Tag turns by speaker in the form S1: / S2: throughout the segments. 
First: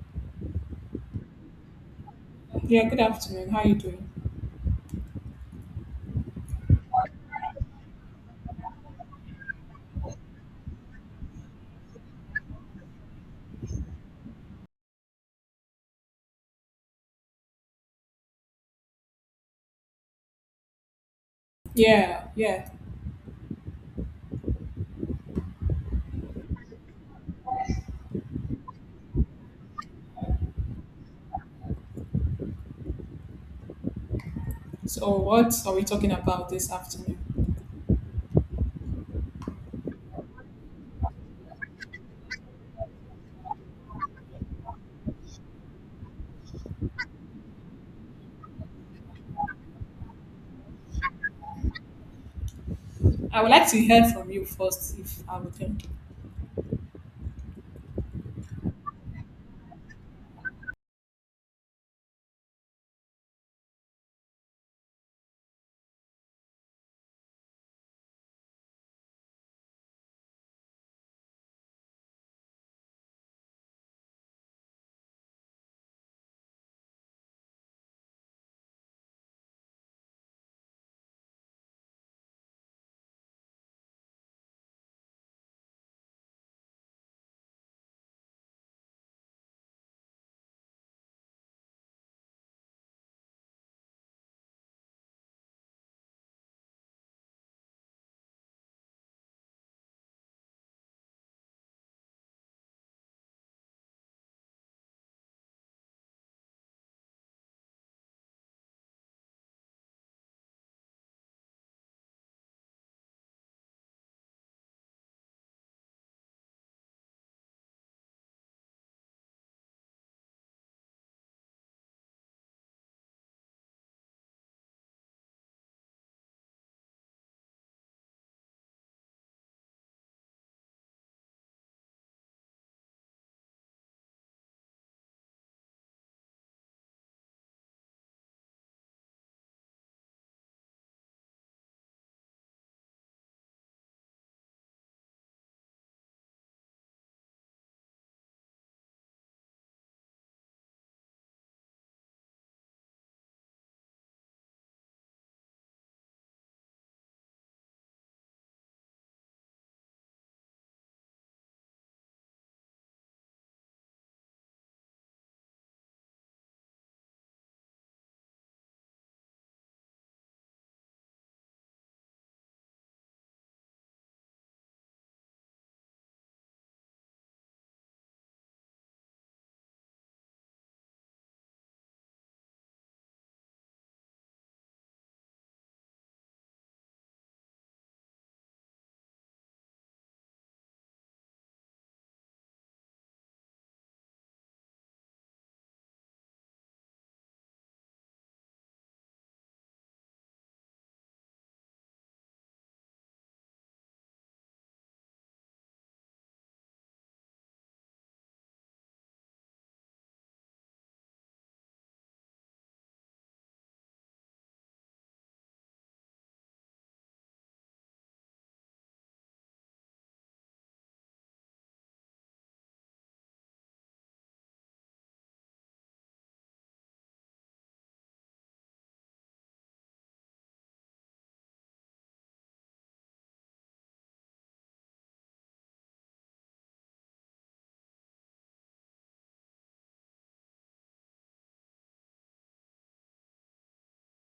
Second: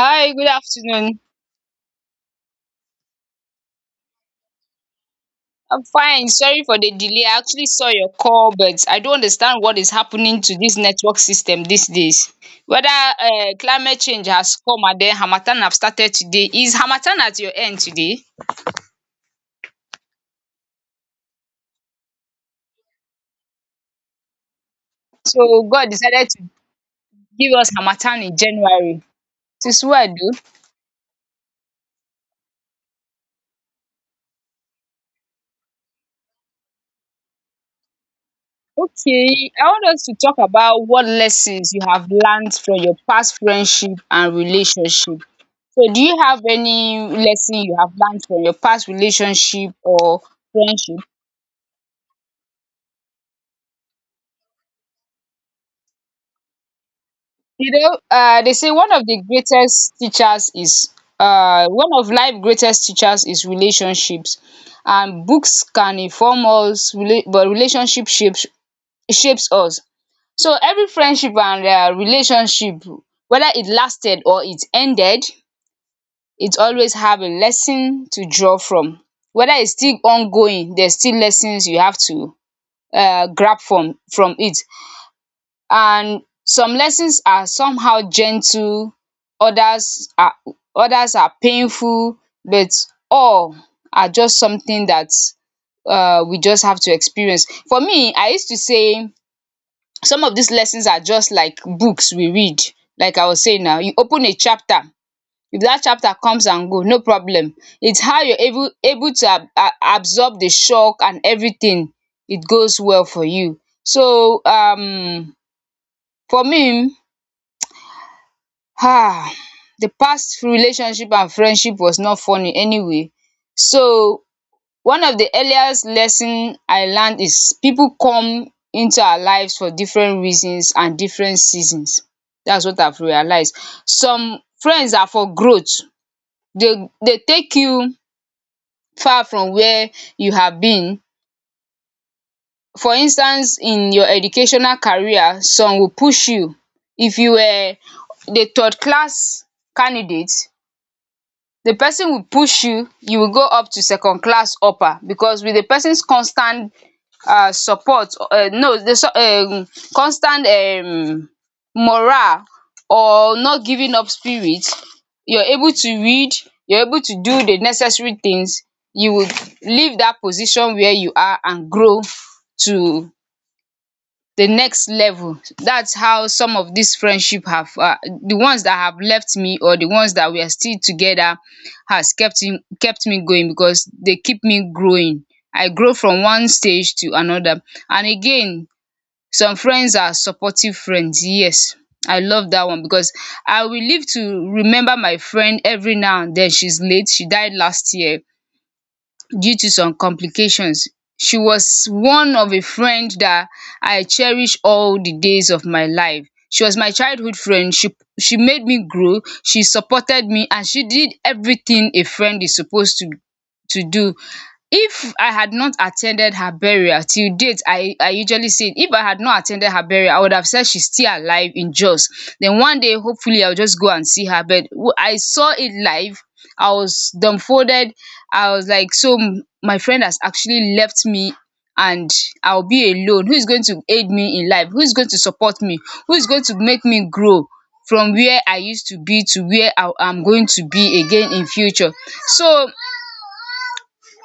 S1: Hi, good afternoon.
S2: Yeah, good afternoon. How are you doing?
S1: I'm fine. Sorry for the delay. I actually saw your call, but I don't understand what is happening to this network system these days. Whether climate change has come and then Hamatan have started today. Is Hamatan at your end today?
S2: Yeah, yeah.
S1: So God decided to give us Hamatan in January. This what I do.
S2: So, what are we talking about this afternoon?
S1: Okay, I want us to talk about what lessons you have learned from your past friendship and relationship. So do you have any lesson you have learned from your past relationship or friendship?
S2: I would like to hear from you first, if I would think.
S1: They say one of the greatest teachers is one of life greatest teachers is relationships, and books can inform us, but relationship shapes us. So every friendship and relationship, whether it lasted or it ended, it always have a lesson to draw from. Whether it's still ongoing, there's still lessons you have to grab from it, and some lessons are somehow gentle, others are others are painful, but all are just something that we just have to experience. For me, I used to say some of these lessons are just like books we read. Like I was saying, now you open a chapter. If that chapter comes and go, no problem. It's how you're able to absorb the shock and everything, it goes well for you. So for me, ah the past relationship and friendship was not funny anyway. So one of the earliest lesson I learned is people come into our lives for different reasons and different seasons. That's what I've realized. Some friends are for growth, they take you far from where you have been. For instance, in your educational career, some will push you. If you were the third class candidate, the person will push you, you will go up to second class upper because with the person's constant support, no, the constant morale or not giving up spirit, you're able to read, you're able to do the necessary things, you would leave that position where you are and grow to the next level. That's how some of these friendship have the ones that have left me or the ones that we are still together has kept me going because they keep me growing. I grow from one stage to another. And again, some friends are supportive friends. Yes, I love that one because I will live to remember my friend every now and then. She's late. She died last year due to some complications. She was one of a friend that I cherish all the days of my life. She was my childhood friend. She made me grow, she supported me, and she did everything a friend is supposed to do. If I had not attended her burial, till date, I usually say if I had not attended her burial, I would have said she's still alive in Jos, then one day hopefully I will just go and see her. But I saw it live. I was dumbfolded. I was like, so my friend has actually left me, and I will be alone. Who is going to aid me in life? Who is going to support me? Who is going to make me grow from where I used to be to where I am going to be again in future? So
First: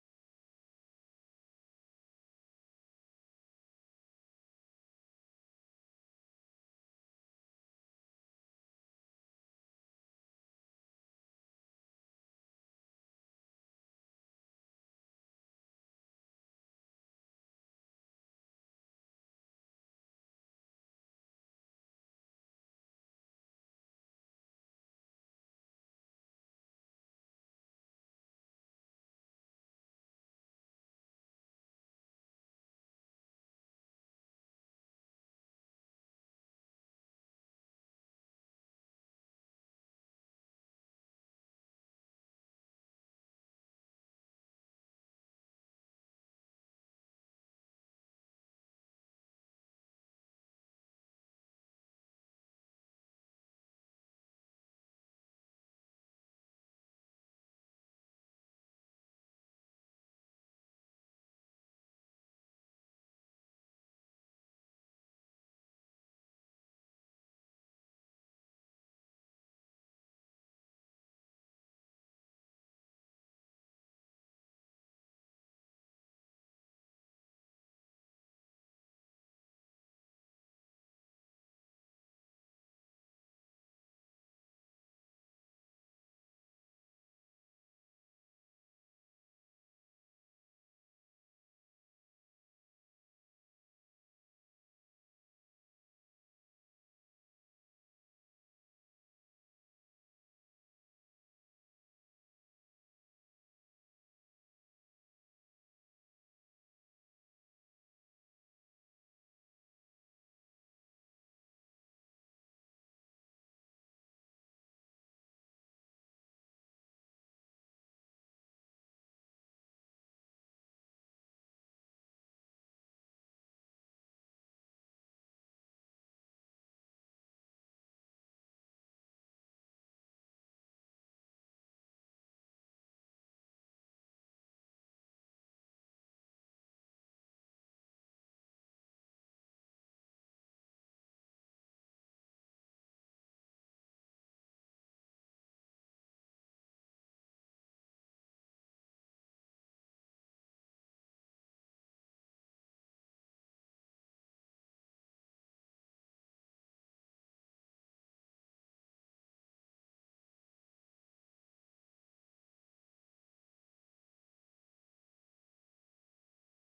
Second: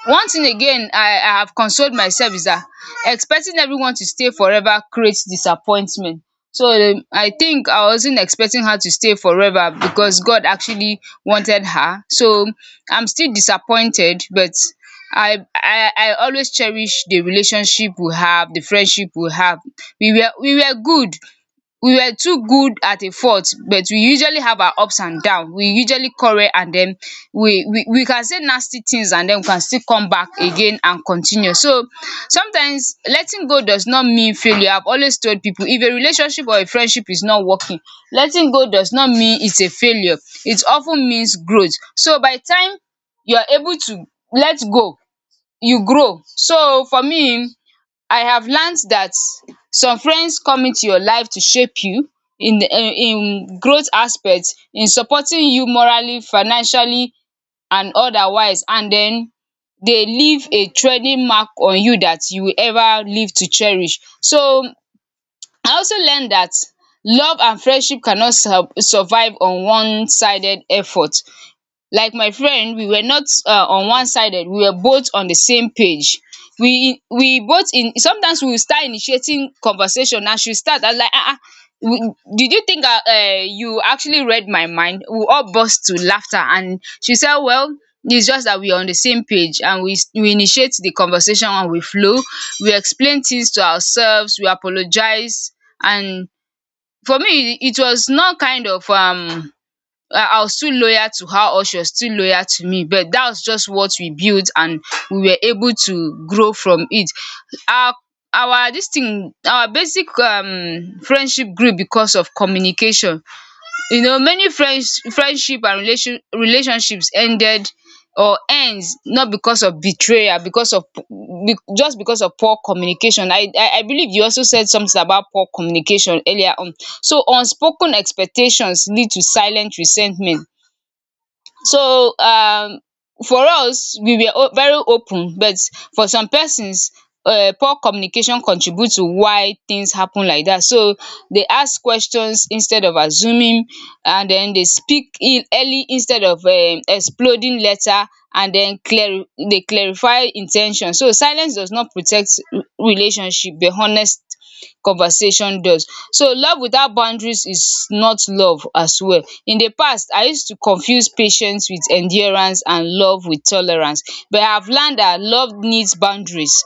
S1: one thing again, I have consoled myself is that expecting everyone to stay forever creates disappointment. So I think I wasn't expecting her to stay forever because God actually wanted her. So I'm still disappointed, but I always cherish the relationship we have, the friendship we have. We were good, we were too good at a fault, but we usually have our ups and down. We usually quarrel, and then we can say nasty things, and then we can still come back again and continue. So sometimes letting go does not mean failure. I've always told people, if a relationship or a friendship is not working, letting go does not mean it's a failure. It of ten means growth. So by the time you are able to let go, you grow. So for me, I have learnt that some friends come into your life to shape you in the in growth aspect, in supporting you morally, financially and otherwise, and den they leave a trailing mark on you that you will ever live to cherish. So I also learnt that love and friendship cannot survive on one sided effort. Like my friend, we were not on one sided, we were both on the same page. We both in sometimes we will start initiating conversation, and she will start and like, ah ah, we- did you think you actually read my mind? We all burst to laughter and she said, well, it's just that we're on the same page, and we initiate the conversation and we flow. We explain things to ourselves, we apologize, and for me, it was not kind of I was still loyal to her or she was still loyal to me, but that was just what we built, and we were able to grow from it. Our our this thing our basic friendship grew because of communication. You know, many friends friendship and relationships ended or ends not because of betrayal, because of just because of poor communication. I believe you also said something about poor communication earlier on. So unspoken expectations lead to silent resentment. So for us, we were o very open, but for some persons, poor communication contribute to why things happen like dat. So they ask questions instead of assuming, and then they speak in early instead of exploding later, and then clari they clarify in ten tion. So silence does not protect relationship, but honest conversation does. So love without boundaries is not love as well. In the past, I used to confuse patience with endurance and love with tolerance, but I have learned that love needs boundaries.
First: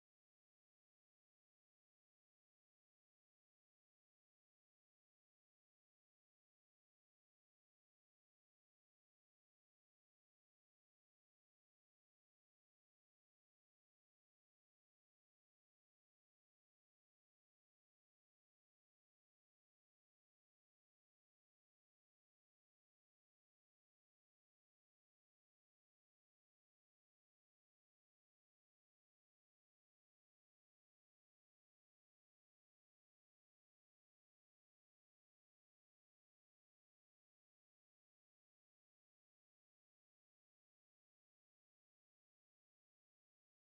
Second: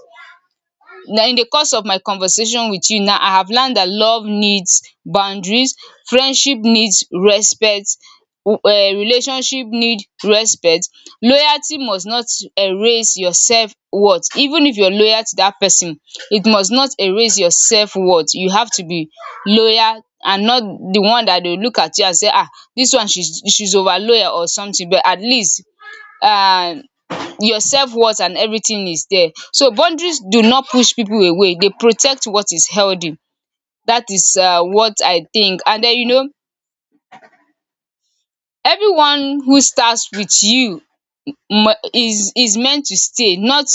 S1: Na, in the course of my conversation with you now, I have learned that love needs boundaries, friendship needs respect, relationship need respect. Loyalty must not erase your self worth. Even if you're loyal to that person, it must not erase your self worth. You have to be loyal and not the one that they will look at you and say, this one she's over loyal or something, but at least um your self worth and everything is there. So boundaries do not push people away, they protect what is healthy. That is what I think. And den, you know, everyone who starts with you is meant to stay. Not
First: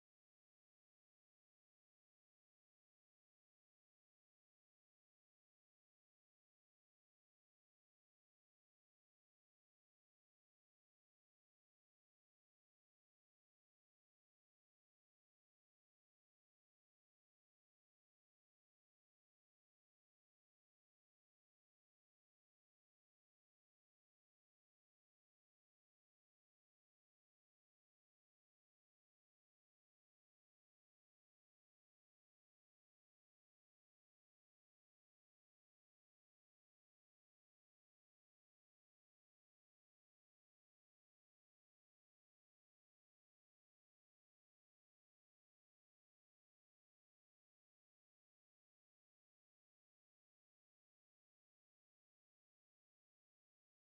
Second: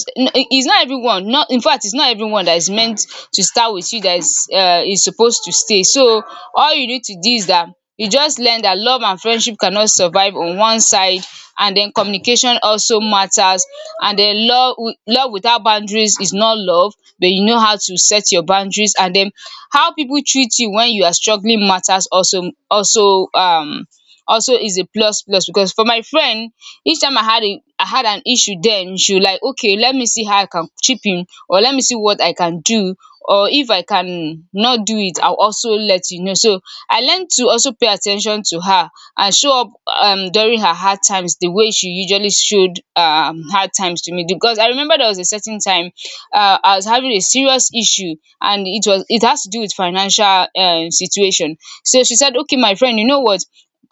S1: is not everyone, not infact, is not everyone that is meant to start with you that is supposed to stay. So all you need to do is that you just learn that love and friendship cannot survive on one side, and then communication also matters, and then love without boundaries is not love, but you know how to set your boundaries. And then how people treat you when you are struggling matters also, also, also is a plus. Because for my friend, each time I had an issue, then she like, okay, let me see how I can chip in, or let me see what I can do, or if I can not do it, I'll also let you know. So I learned to also pay attention to her and show up during her hard times the way she usually showed hard times to me. Because I remember there was a certain time, I was having a serious issue, and it was it has to do with financial situation. So she said, okay my friend, you know what,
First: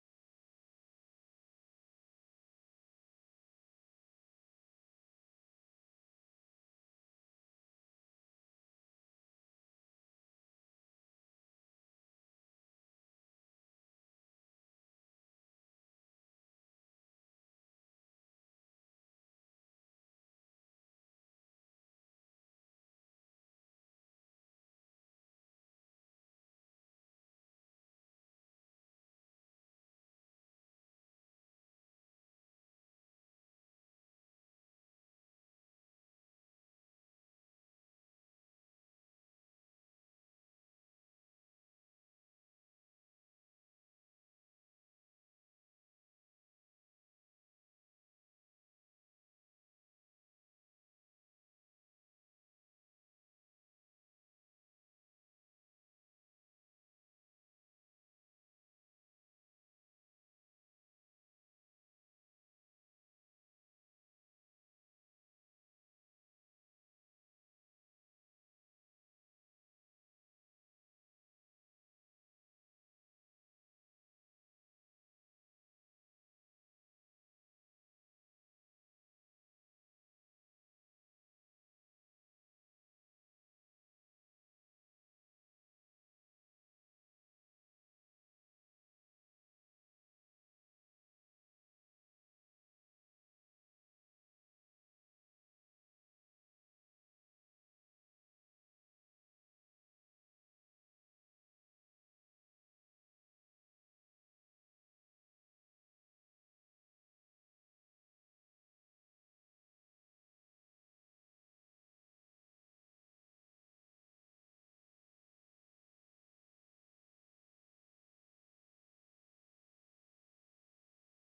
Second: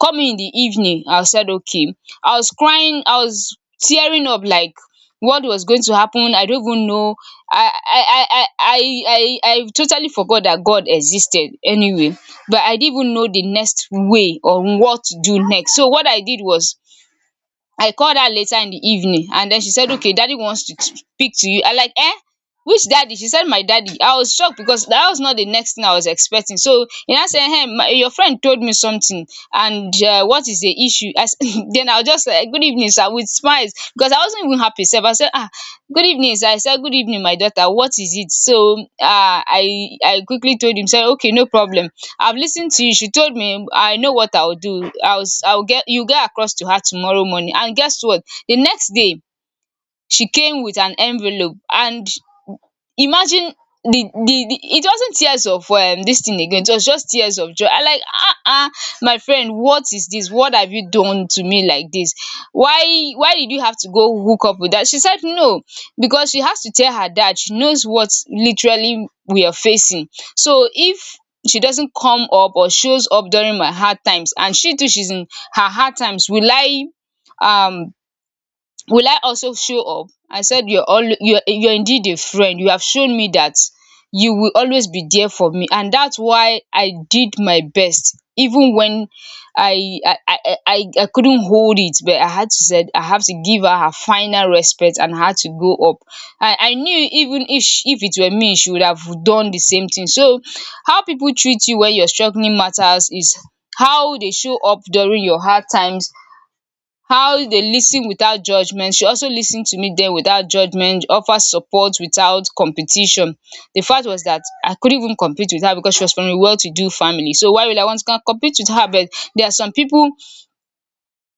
S1: coming in the evening. I said, okay. I was crying, I was tearing up. Like, what was going to happen, I don't even know. I i i i i I totally forgot that God existed anyway, but I didn't even know the next way or what to do next. So what I did was I called her later in the evening, and then she said, okay, daddy wants to speak to you. I like, eh, which daddy? She said, my daddy. I was shocked because that was not the next thing I was expecting. So e now say, your friend told me something, and what is the issue? Then I was just like, good evening sir, with smiles because I wasn't even happy. So I said, "Ah, good evening sir." I said, good evening my daughter, what is it? So I quickly told him, say okay, no problem, I've listened to you. She told me, "I know what I'll do. I'll get You'll get across to her tomorrow morning." And guess what? The next day, she came with an envelope and, imagine, the it wasn't tears of this thing again. It was just tears of joy. I like, ah, ah, my friend, what is this? What have you done to me like this? Why did you have to go hook up with that? She said no, because she has to tell her dad. She knows what literally we are facing. So if she doesn't come up or shows up during my hard times, and she too, she's in her hard times, will I, um also show up? I said, You're indeed a friend. You have shown me that you will always be there for me, and that's why I did my best. Even when I I I I couldn't hold it, but I had to, said I have to give her her final respect, and I had to go up. I knew, even if she if it were me, she would have done the same thing." So how people treat you when you're struggling matters, is how they show up during your hard times, how they listen without judgement. She also listened to me then without judgement, offer support without competition. The fact was that I couldn't even compete with her because she was from a well to do family, so why will I want to compete with her? But there are some people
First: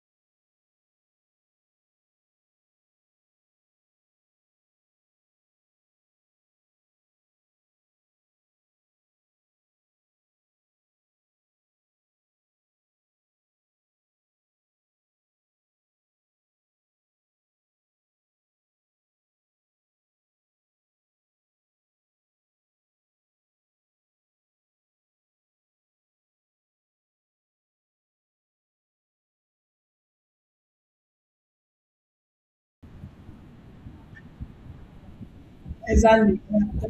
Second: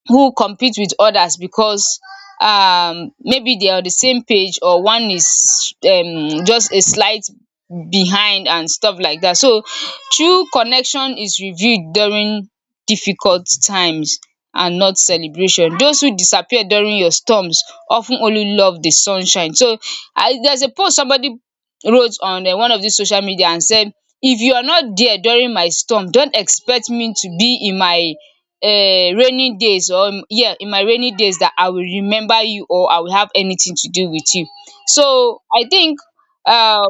S1: who compete with others because, maybe they are on the same page, or one is just a slight behind and stuff like that. So true connection is revealed during difficult times and not celebration. Those who disappear during your storms of ten only love the sunshine. So I there's a post somebody wrote on one of this social media and said, if you are not there during my storm, don't expect me to be in my um rainy days, or yeah, in my rainy days, that I will remember you or I will have anything to do with you. So I think,
S2: Exactly.
S1: um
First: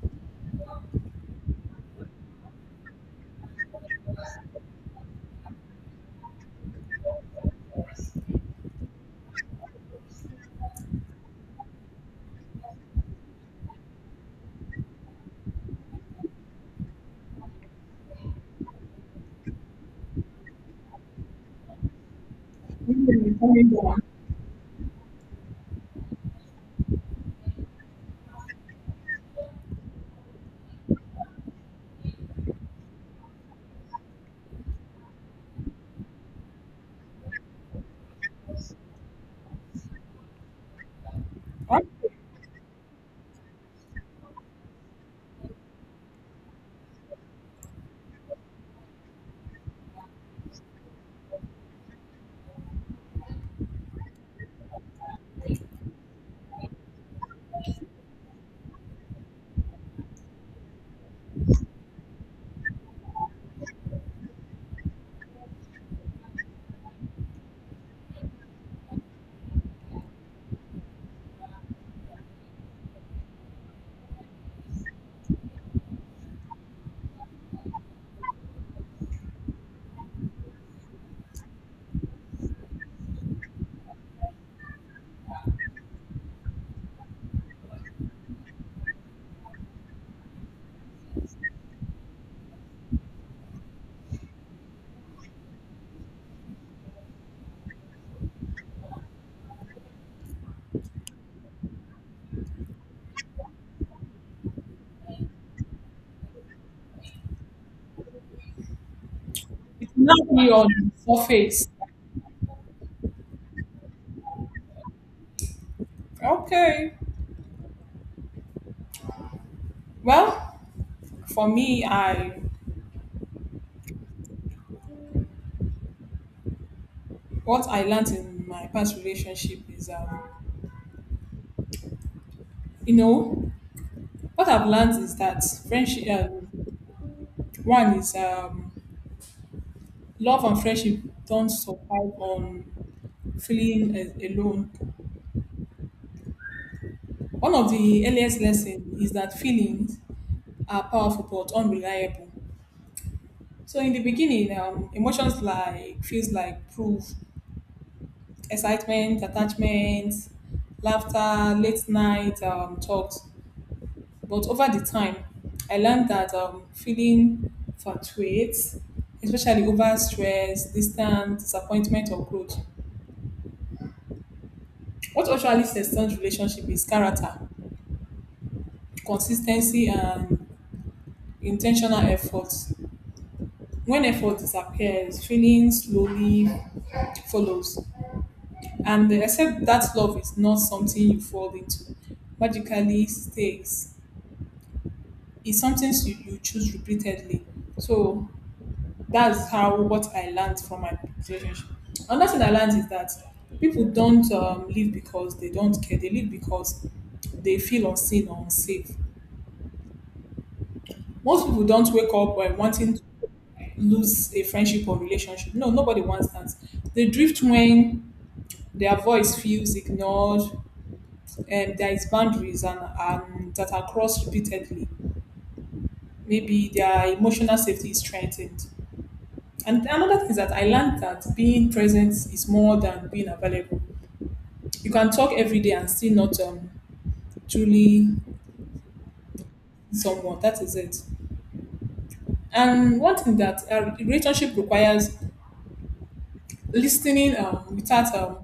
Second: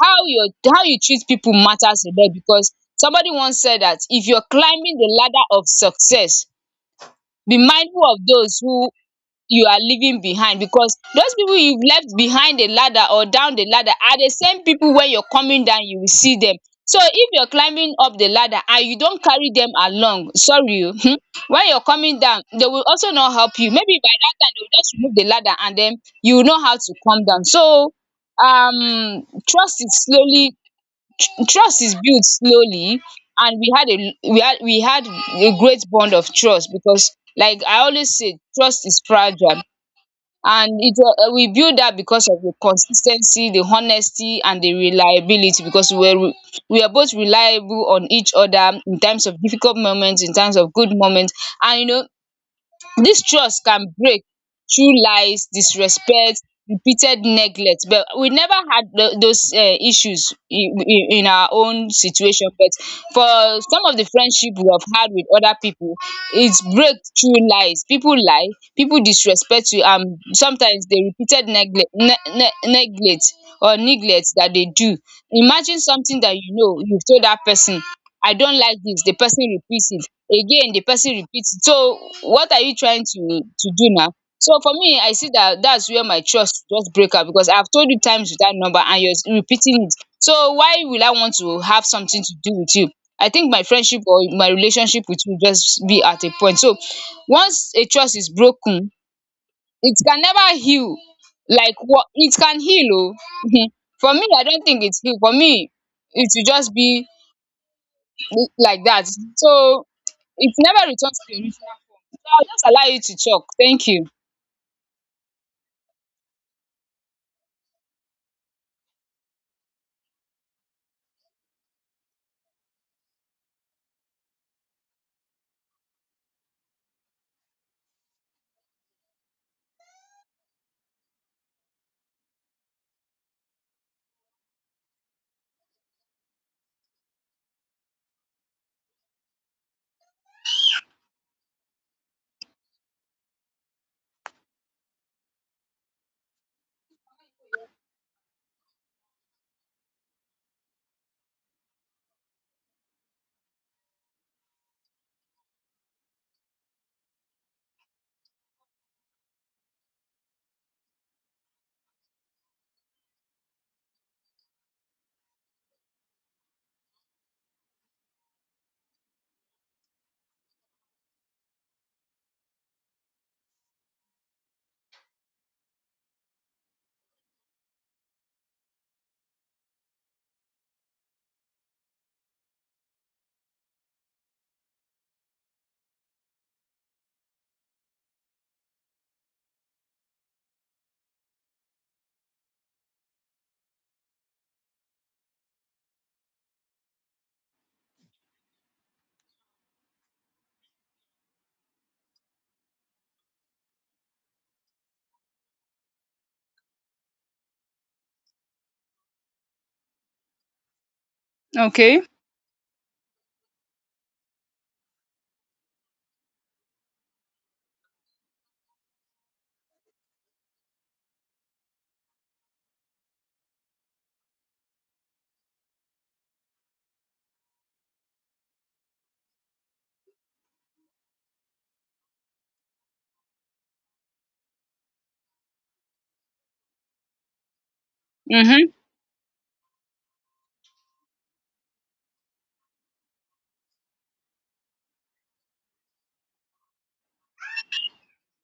S1: how your how you treat people matters a lot, because somebody once said that if you're climbing the ladder of success, be mindful of those who you are leaving behind, because those people you've left behind the ladder, or down the ladder, are the same people. When you're coming down, you will see them. So if you're climbing up the ladder and you don't carry them along, sorry o, when you're coming down they will also not help you. Maybe by that time they will just remove the ladder, and then you will know how to come down. So, um trust is slowly trust is built slowly, and we had a great bond of trust, because like I always say, trust is fragile. And it was we build dat because of the consis ten cy, the honesty, and the reliability, because we were both reliable on each other in times of difficult moment, in times of good moment. And Dis trust can break through lies, disrespect, repeated neglect, but we never had those issues in our own situation. But for some of the friendship we have had with other people, it's break through lies. People lie, people disrespect you, and sometimes the repeated neglect, ne ne neglect, or neglect that they do. Imagine something that you know you have told that person, I don't like this. The person repeats it again, the person repeats it. So what are you trying to do now? So for me, I see that that's where my trust just break up, because I've told you times with that number and you're repeating it. So why will I want to have something to do with you? I think my friendship or my relationship with you just be at a point. So once a trust is broken, it can never heal. Like, what, it can heal. Oh. For me, I don't think it's heal. For me, it will just be like that. So
S2: It's not be
S1: it
S2: on
S1: never
S2: the
S1: returns to the
S2: surface.
S1: original form. So I'll just allow you to talk. Thank you.
S2: Okay. Well, for me, I what I learned in my past relationship is, you know, what I've learned is that friendship. One is love and friendship don't survive on feeling alone. One of the earliest lessons is that feelings are powerful but unreliable. So in the beginning, emotions like feels like proof, excitement, attachment, laughter, late night talks. But over the time, I learned that feeling fluctuates, especially over stress, distance, disappointment, or growth. What actually sustains relationship is character, consistency, and intentional effort. When effort disappears, feeling slowly follows. And except that love is not something you fall into, magically stays. It's something you choose repeatedly. So that's how what I learned from my relationship. Another thing I learned is that people don't live because they don't care. They live because they feel unseen or unsafe. Most people don't
S1: Okay.
S2: wake up by wanting to lose a friendship or relationship. No, nobody wants that. They drift when their voice feels ignored and there is boundaries and that are crossed repeatedly, maybe their emotional safety is strengthened. And another thing is that I learned that being present is more than being available. You can talk every day and still not truly
S1: Mhm.
S2: someone that is it. And one thing that a relationship requires, listening without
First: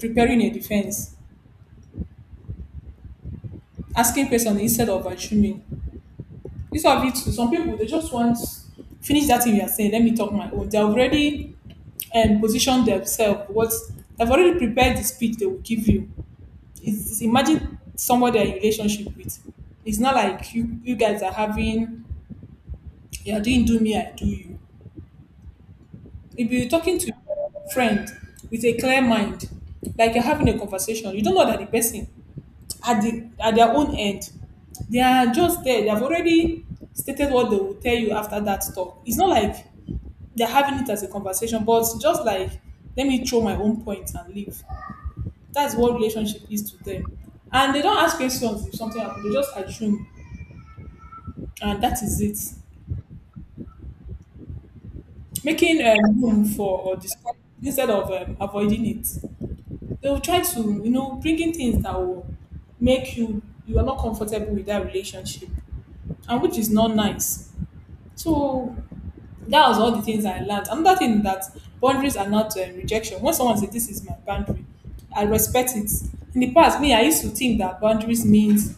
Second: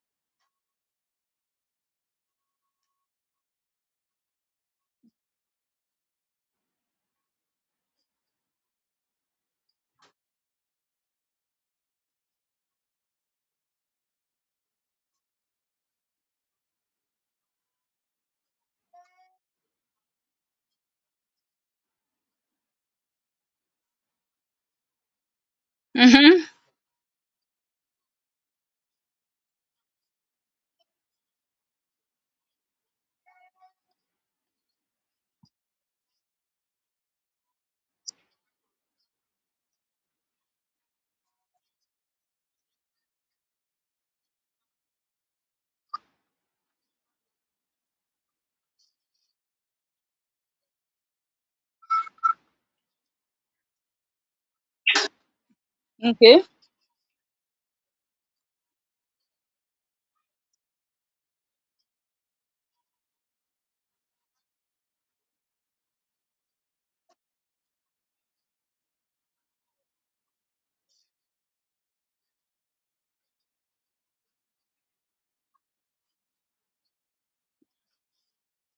S2: preparing a defense, asking questions instead of assuming. This of it too. Some people they just want finish that thing you are saying. Let me talk my own. They already and position themselves. What they've already prepared the speech they will give you. It's imagine somebody you're in relationship with. It's not like you guys are having you're doing do me I do you.
S1: Mhm.
S2: If you're talking to your friend with a clear mind, like you're having a conversation, you don't know that the person at their own end. They are just there. They have already stated what they will tell you after that talk. It's not like they're having it as a conversation, but just like let me throw my own point and leave. That's what relationship is to them. And they don't ask questions. If something happens, they just assume and that is it. Making
S1: Okay.
S2: room for or discuss instead of avoiding it. They will try to, you know, bringing things that will make you you are not comfortable with that relationship, and which is not nice. So that was all the things I learned. Another thing that boundaries are not rejection. When someone says this is my boundary, I respect it. In the past, me I used to think that boundaries means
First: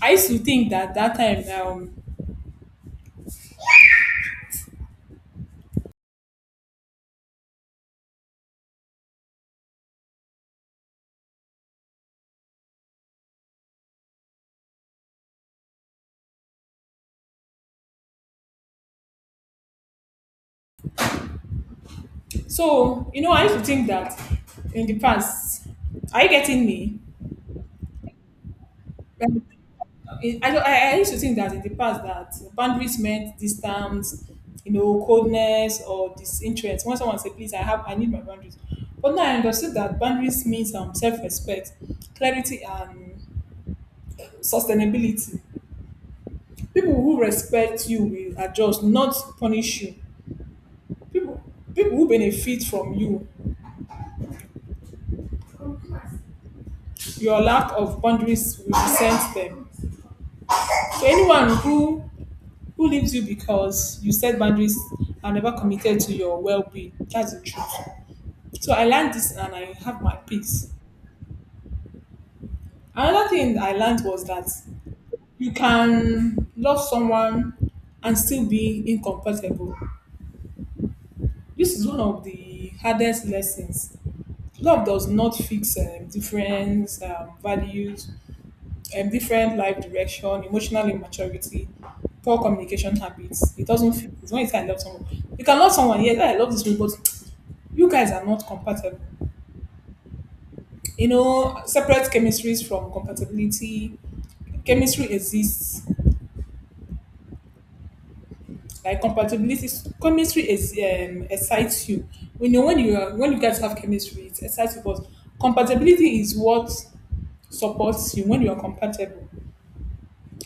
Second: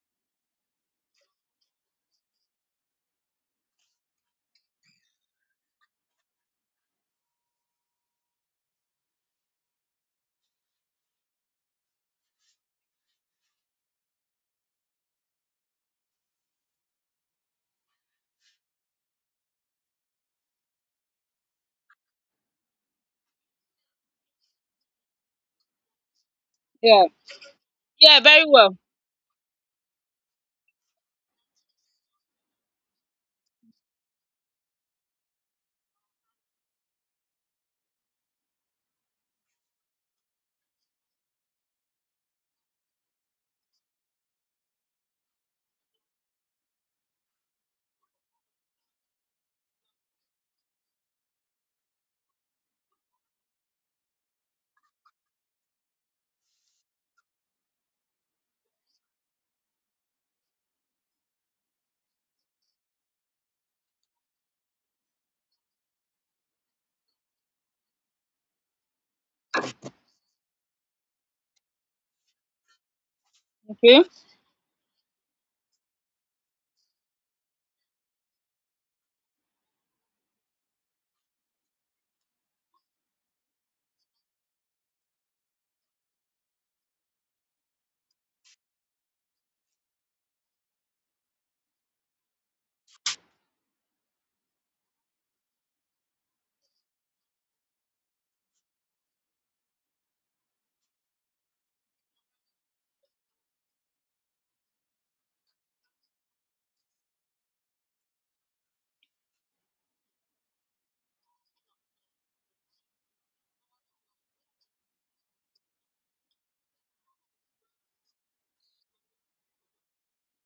S2: I used to think that that time. So you know, I used to think that in the past, are you getting me?
S1: Yeah. Yeah. Very well.
S2: Like, It, I, don't- I used to think that in the past that boundaries meant distance, you know, coldness or disinterest. When someone say, "Please, I have, I need my boundaries," but now I understood that boundaries means self-respect, clarity, and sustainability. People who respect you will adjust, not punish you. People, people who benefit from you, your lack of boundaries will resent them. So anyone who leaves you because you set boundaries and never committed to your well-being. That's the truth. So I learned this and I have my peace. Another thing I learned
S1: Okay.
S2: was that you can love someone and still be incompatible. This is one of the hardest lessons. Love does not fix different values, different life direction, emotional immaturity, poor communication habits. It doesn't fit. It's when you say I love someone. You can love someone, yes, I love this person, but you guys are not compatible. You know, separate chemistries from compatibility. Chemistry exists. Like compatibility, chemistry is excites you. We know when you are when you guys have chemistry, it excites you. But compatibility is what supports you when you are compatible.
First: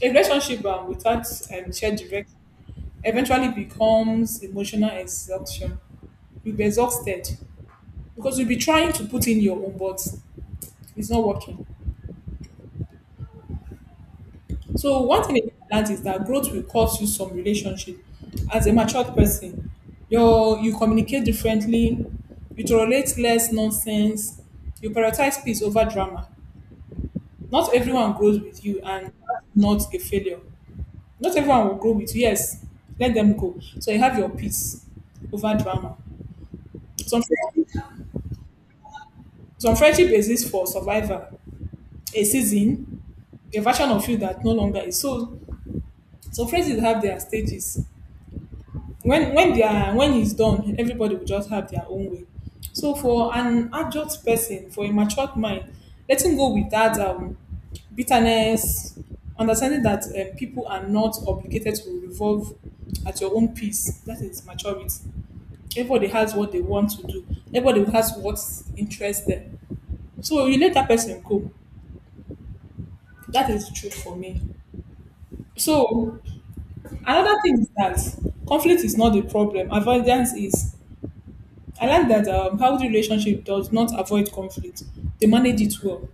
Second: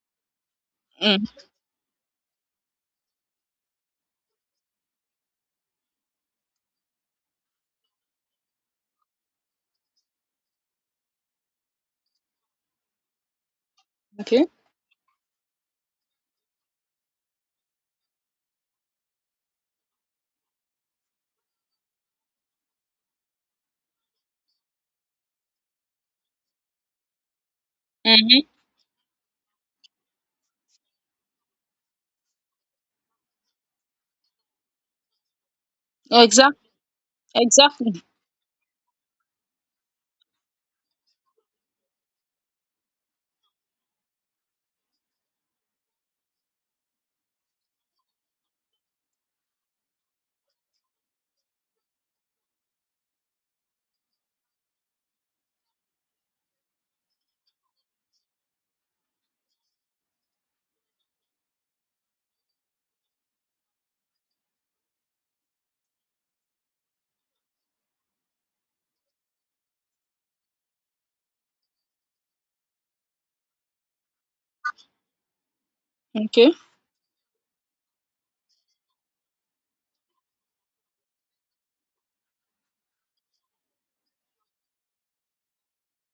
S2: A relationship without
S1: Mm.
S2: shared direction eventually becomes emotional exhaustion. You'll be exhausted because you'll be trying to put in your own, but it's not working.
S1: Okay.
S2: So one thing I learned is that growth will cost you some relationship. As a matured person, you communicate differently, you tolerate less nonsense, you prioritize peace over drama. Not everyone grows
S1: Mhm.
S2: with you, and that's not a failure. Not everyone will grow with you. Yes, let them go. So you have your peace over drama.
S1: Exact.
S2: Some
S1: Exactly.
S2: Some friendship exist for survival, a season, a version of you that no longer is. So some friendships have their stages. When they are when it's done, everybody will just have their own way. So for an adult person, for a matured mind, letting go with that bitterness, understanding that people are not obligated to revolve at your own pace. That is maturity. Everybody has what they want to do. Everybody has what interests them. So you let that person go. That is true for me. So
S1: Okay.
S2: another thing is that conflict is not the problem. Avoidance is. I like that healthy relationship does not avoid conflict. They manage it well.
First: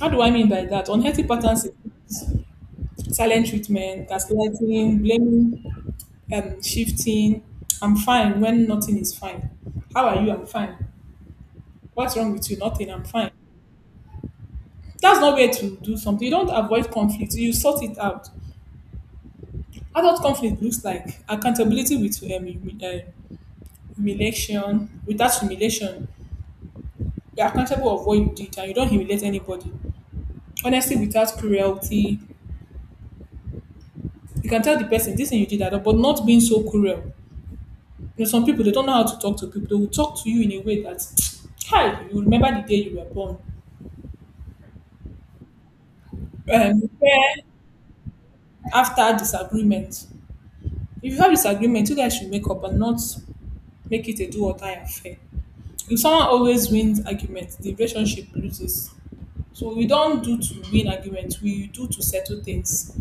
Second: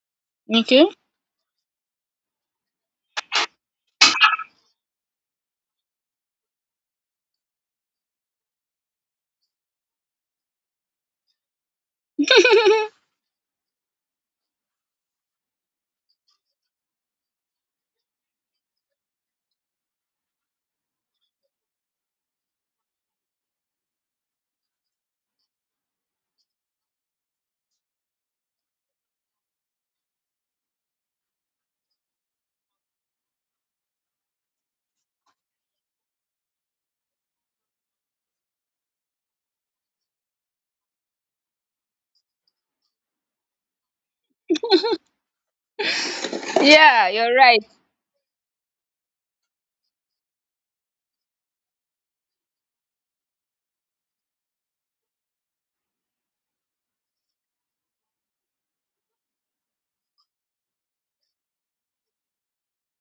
S2: How do I mean by
S1: Okay.
S2: that? Unhealthy patterns is silent treatment, gaslighting, blaming, shifting. I'm fine when nothing is fine. How are you? I'm fine. What's wrong with you? Nothing. I'm fine. That's not way to do something. You don't avoid conflict. You sort it out. Adult conflict looks like accountability with uh, humiliation without humiliation. You're accountable of what you did and you don't humiliate anybody, honestly without cruelty. You can tell the person this thing you did I but not being so cruel. You know some people they don't know how to talk to people. They will talk to you in a way that hi you remember the day you were born.
S1: Yeah. You're
S2: Repair
S1: right.
S2: after disagreement. If you have disagreement you guys should make up and not make it a do or die affair. If someone always wins argument the relationship loses. So we don't do to win argument, we do to settle things.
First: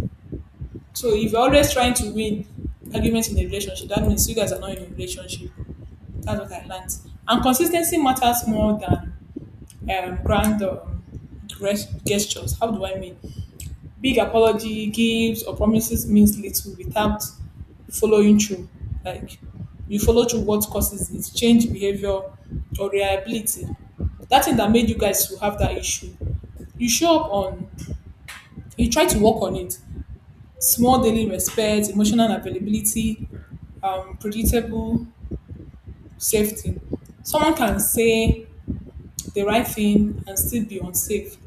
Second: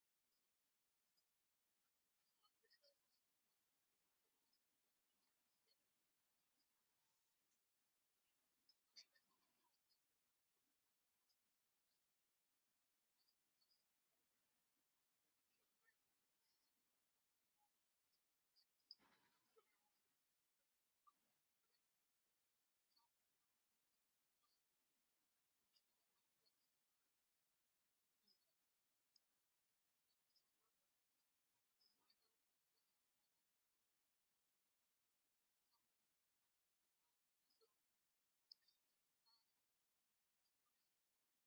S2: So if you're always trying to win arguments in a relationship, that means you guys are not in a relationship. That's what I learned. And consistency matters more than grand gestures. How do I mean? Big apology, gifts, or promises means little without following through. Like you follow through what causes it, change behavior or reliability. That thing that made you guys to have that issue. You show up on, you try to work on it, small daily respect, emotional availability, predictable safety. Someone can say the right thing and still be unsafe.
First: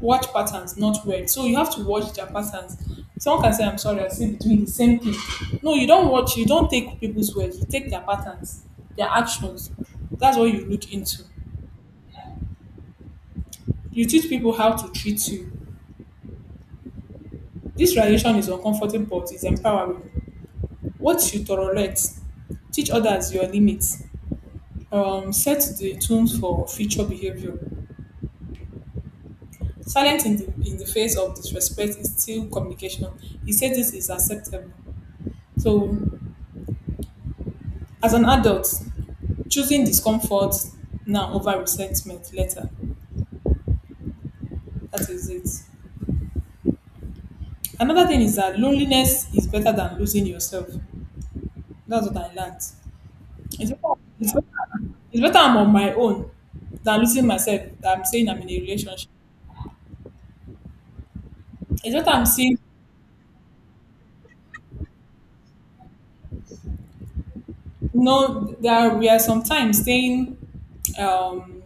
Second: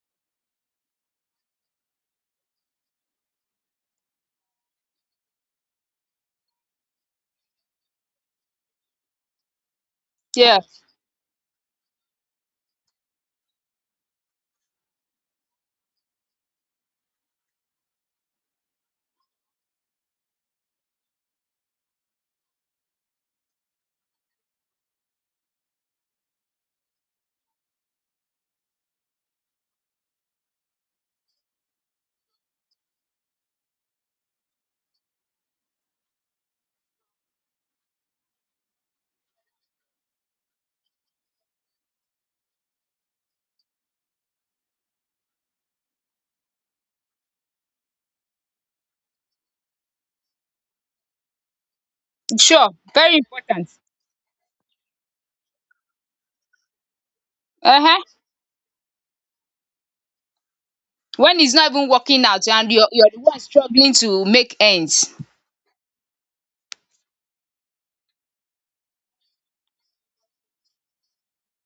S2: Watch patterns, not word. So you have to watch their patterns. Someone can say, I'm sorry, I still be doing the same thing. No, you don't watch, you don't take people's words, you take their patterns, their actions. That's what
S1: Yeah.
S2: you look into. You teach people how to treat you. This relation is uncomfortable, but it's empowering. What you tolerate, teach others your limits. Set the tone for future behavior. Silence in the face of disrespect is still communication. He said this is acceptable. So, as an adult, choosing discomfort now over resentment later. That is it. Another thing is that loneliness is better than losing yourself. That's what I learned.
S1: Sure. Very important.
S2: It's better, it's better, it's better I'm on my own than losing myself.
S1: Uh
S2: Than
S1: huh.
S2: I'm saying I'm in a relationship.
S1: When it's not even
S2: It's better
S1: working
S2: I'm
S1: out,
S2: seeing
S1: and you're the one struggling to make ends.
S2: no, there we are sometimes staying um,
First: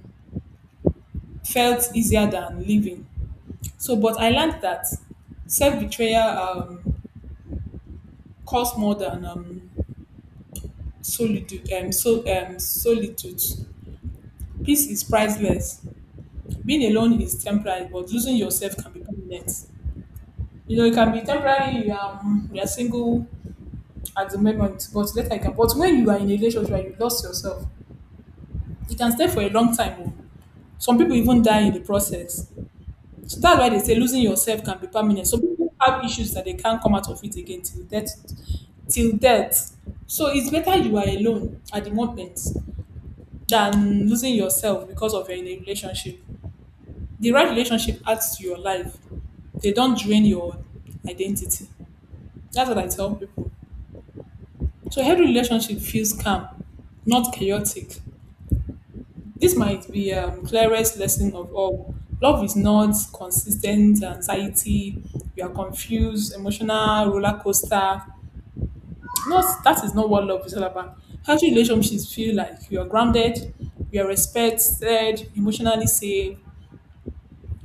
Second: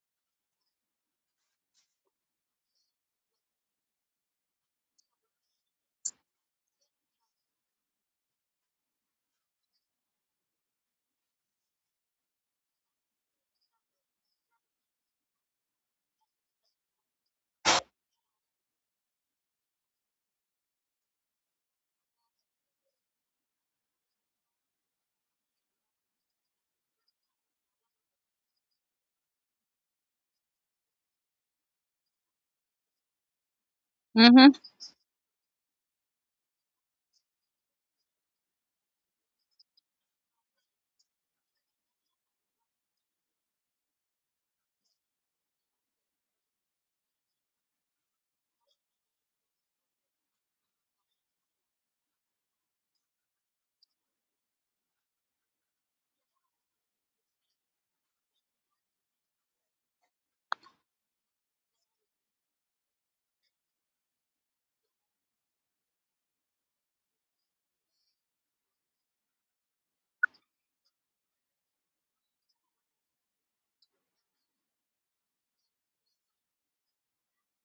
S2: felt easier than living. So, but I learned that self betrayal costs more than solitude. Solitude. Peace is priceless. Being alone is temporary, but losing yourself can be permanent. You know, it can be temporary. You are single at the moment, but later you can. But when you are in a relationship and you lost yourself, you can stay for a long time. Oh. Some people even die in the process. So that's why they say losing
S1: Mhm.
S2: yourself can be permanent. Some people have issues that they can't come out of it again till death. Till death. So it's better you are alone at the moment than losing yourself because of you're in a relationship. The right relationship adds to your life. They don't drain your identity. That's what I tell people. So healthy relationship feels calm, not chaotic. This might be clearest lesson of all. Love is not consistent anxiety. You are confused, emotional roller coaster. Not that is not what love is all about. Healthy relationships feel like you are grounded, you are respected, emotionally safe.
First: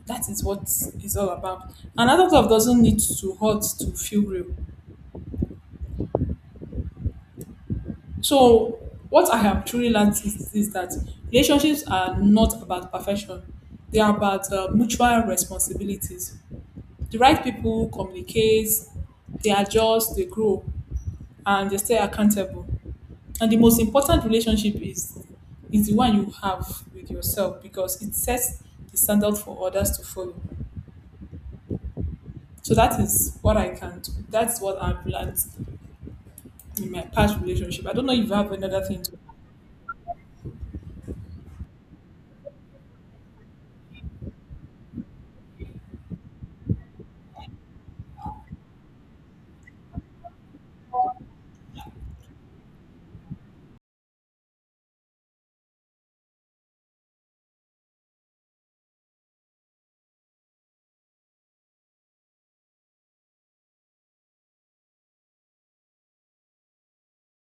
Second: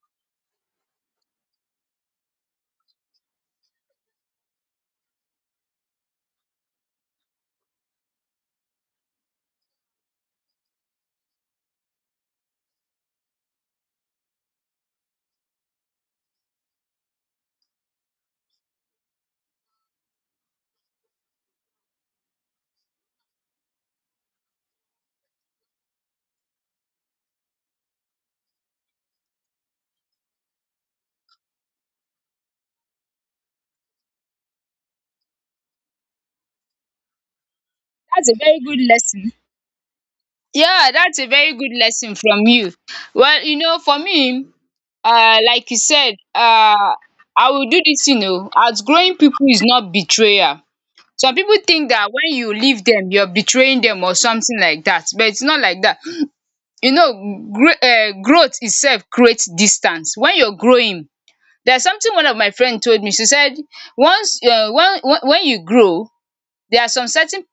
S2: That is what it's all about. And adult love doesn't need to hurt to feel real. So what I have truly learned is that relationships are not about perfection. They are about mutual responsibilities. The right people communicate, they adjust, they grow, and they stay accountable. And the most important relationship is the one you have with yourself because it sets the standard for others to follow. So that is what I can do. That's what I've learned in my past relationship. I don't know if
S1: That's
S2: you
S1: a
S2: have
S1: very good
S2: another thing to
S1: lesson. Yeah, that's a very good lesson from you. Well, for me, like you said, I will do dis thing, oo, outgrowing people is not betrayal. Some people think that when you leave them, you are betraying them or something like that, but its not like that. You know, growth itself creates distance when you're growing. There's something one of my friend told me. She said once, when you grow, there are some certain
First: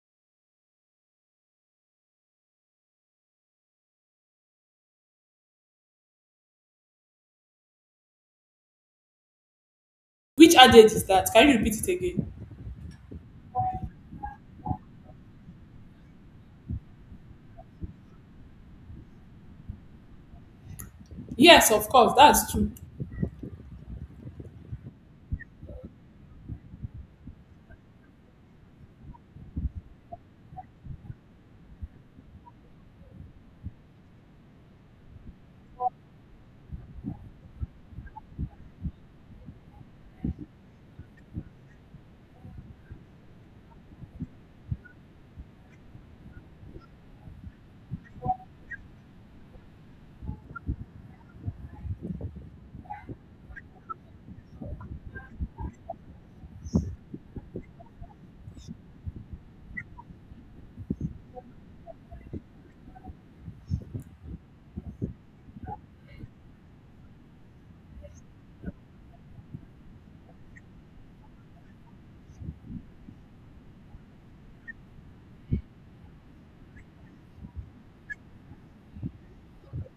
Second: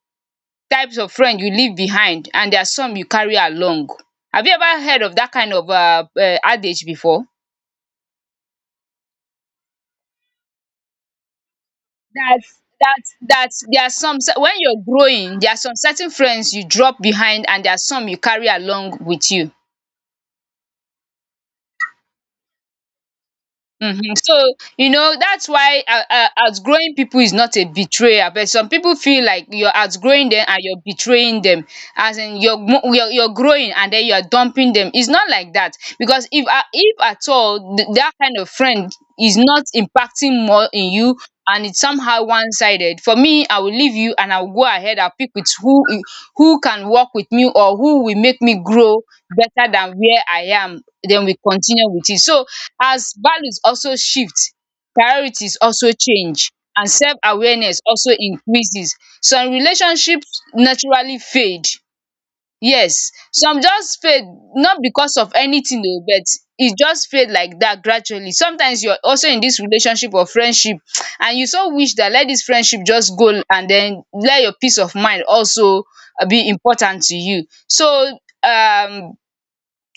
S1: types of friend you leave behind, and there are some you carry along. Have you ever heard of that kind of adage before?
S2: which adage is that? Can you repeat it again?
S1: That's that's there are some cer- When you're growing, there are some certain friends you drop behind, and there are some you carry along with you.
S2: Yes, of course, that's true.
S1: Mhm. So, that's why outgrowing people is not a betrayal. But some people feel like you're outgrowing them and you're betraying them. As in, you're growing, and then you're dumping them. It's not like that. Because if at all, that kind of friend is not impacting more in you, and it's somehow one-sided, for me, I will leave you and I'll go ahead. I'll pick with who can work with me, or who will make me grow better than where I am. Then we continue with it. So, as values also shift, priorities also change, and self-awareness also increases. Some relationships naturally fade. Yes, some just fade, not because of anything oh, but e just fade like dat, gradually. Sometimes you are also in dis relationship or friendship and you so wish dat let dis friendship just go and den let your peace of mind also be important to you. So, um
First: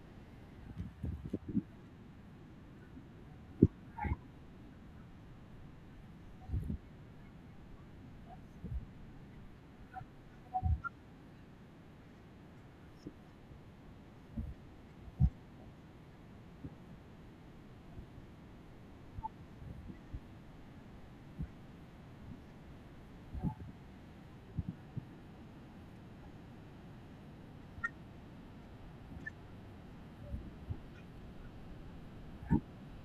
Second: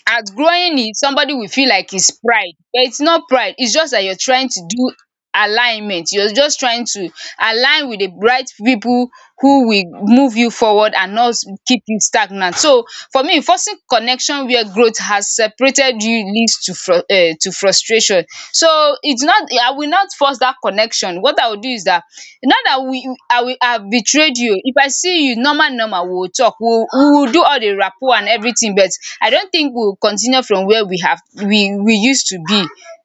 S1: as growing, somebody will feel like it's pride, but it's not pride. It's just that you're trying to do alignment. You're just trying to align with the right people who will move you forward and not keep you stagnant. So for me, forcing connection where growth has separated you leads to to frustration. So it's not, I will not force that connection. What I will do is that, not that we I will have betrayed you. If I see you normal normal, we will talk. We will do all the rapport and everything, but I don't think we will continue from where we have we used to be.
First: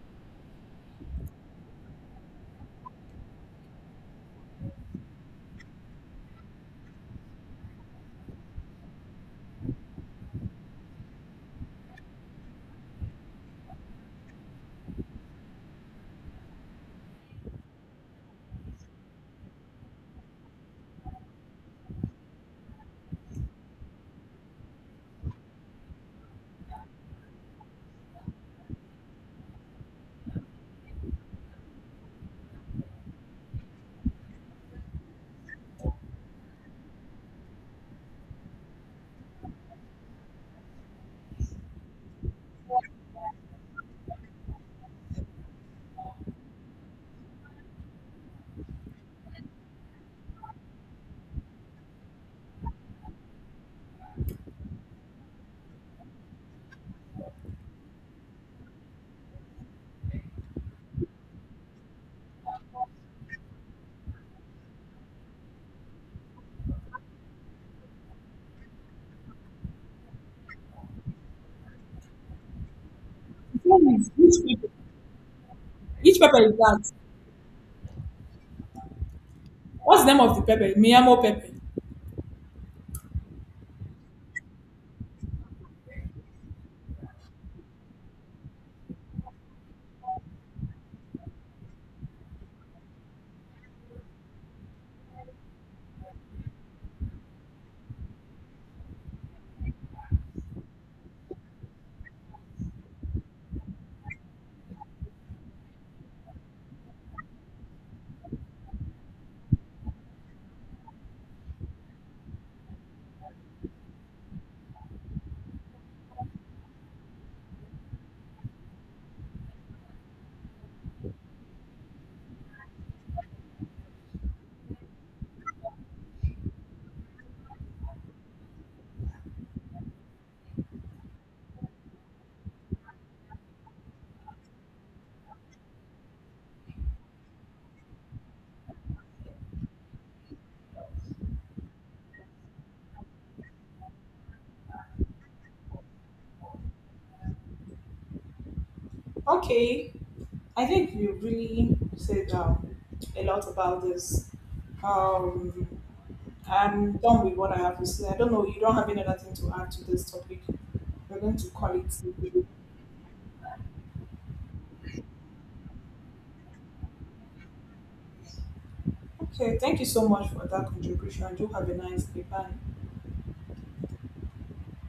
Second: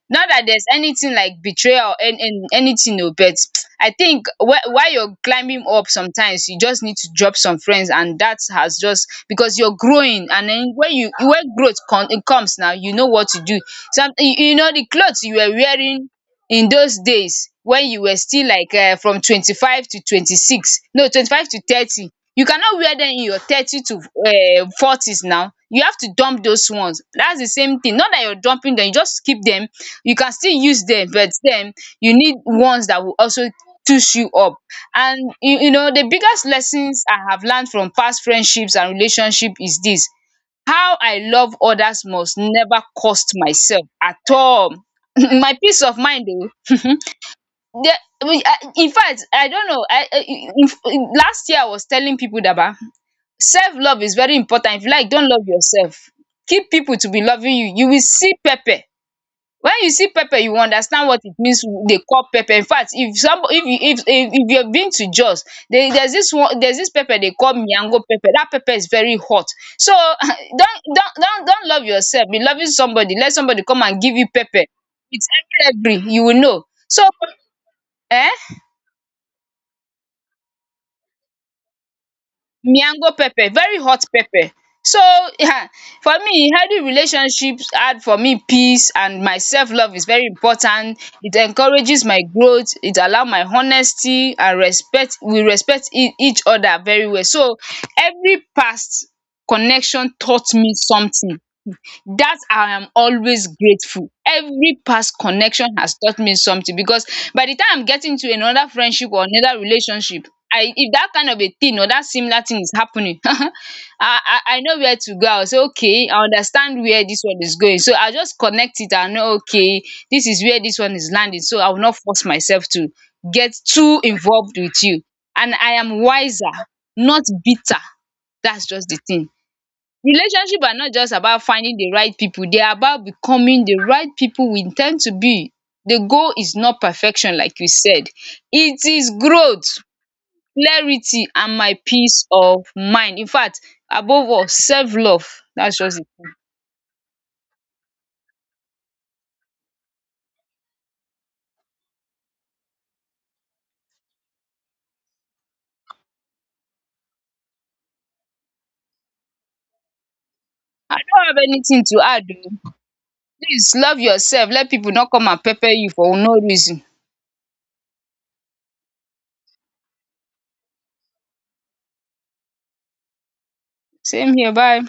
S1: Not that there's anything like betrayal or anything oh, but I think while you're climbing up, sometimes you just need to drop some friends. And that has, just because you're growing, and then when growth con it comes, now you know what to do. Some you know, the clothes you were wearing in those days when you were still like, from 25 to 26, no, 25 to 30, you cannot wear them in your 30 to forties now. You have to dump those ones. That's the same thing, not that you're dumping them, you just keep them. You can still use them, but then you need ones that will also tush you up. And you know, the biggest lessons I have learned from past friendships and relationship is this: how I love others must never cost myself at all. My peace of mind oh. Infact, I in fact, I don't know, last year I was telling pipu daba, self love is very important. If you like, not love yourself, keep people to be loving you will see pepper. When you see pepper, you understand what it means. They call pepper. In fact, if some if you if you've been to Jos, there's this pepper they call miango pepper. That pepper is very hot. So don't love yourself. Be loving somebody. Let somebody come and give you
S2: Which
S1: pepper.
S2: pepper?
S1: It's every,
S2: Which
S1: you will
S2: pepper is
S1: know.
S2: that?
S1: So eh?
S2: What's the name of the pepper? Miyamo pepper.
S1: Miango pepper, very hot pepper. So um for me, healthy relationships add for me peace, and my self love is very important. It encourages my growth, it allow my honesty and respect. We respect each other very well. So every past connection taught me something, that I am always grateful. Every past connection has taught me something, because by the time I'm getting to another friendship or another relationship, I if that kind of a thing or that similar thing is happening, I know where to go. I'll say, okay, I understand where this one is going, so I'll just connect it and know, okay, this is where this one is landing. So I will not force myself to get too involved with you. And I am wiser, not bitter. That's just the thing. Relationship are not just about finding the right people, they are about becoming the right people we intend to be. The goal is not perfection like you said. It is growth, clarity, and my peace of mind. In fact, above all, self-love. That's just it.
S2: Okay. I think you really said a lot about this. Um, I'm done with what I have to say. I don't know. You don't have any other thing to add to this topic.
S1: I
S2: We're
S1: don't
S2: going
S1: have
S2: to call
S1: anything
S2: it
S1: to add
S2: a day.
S1: oh. Please love yourself. Let people not come and pepper you for no reason.
S2: Okay. Thank you so much for that contribution. Do have a nice day. Bye.
S1: Same here. Bye.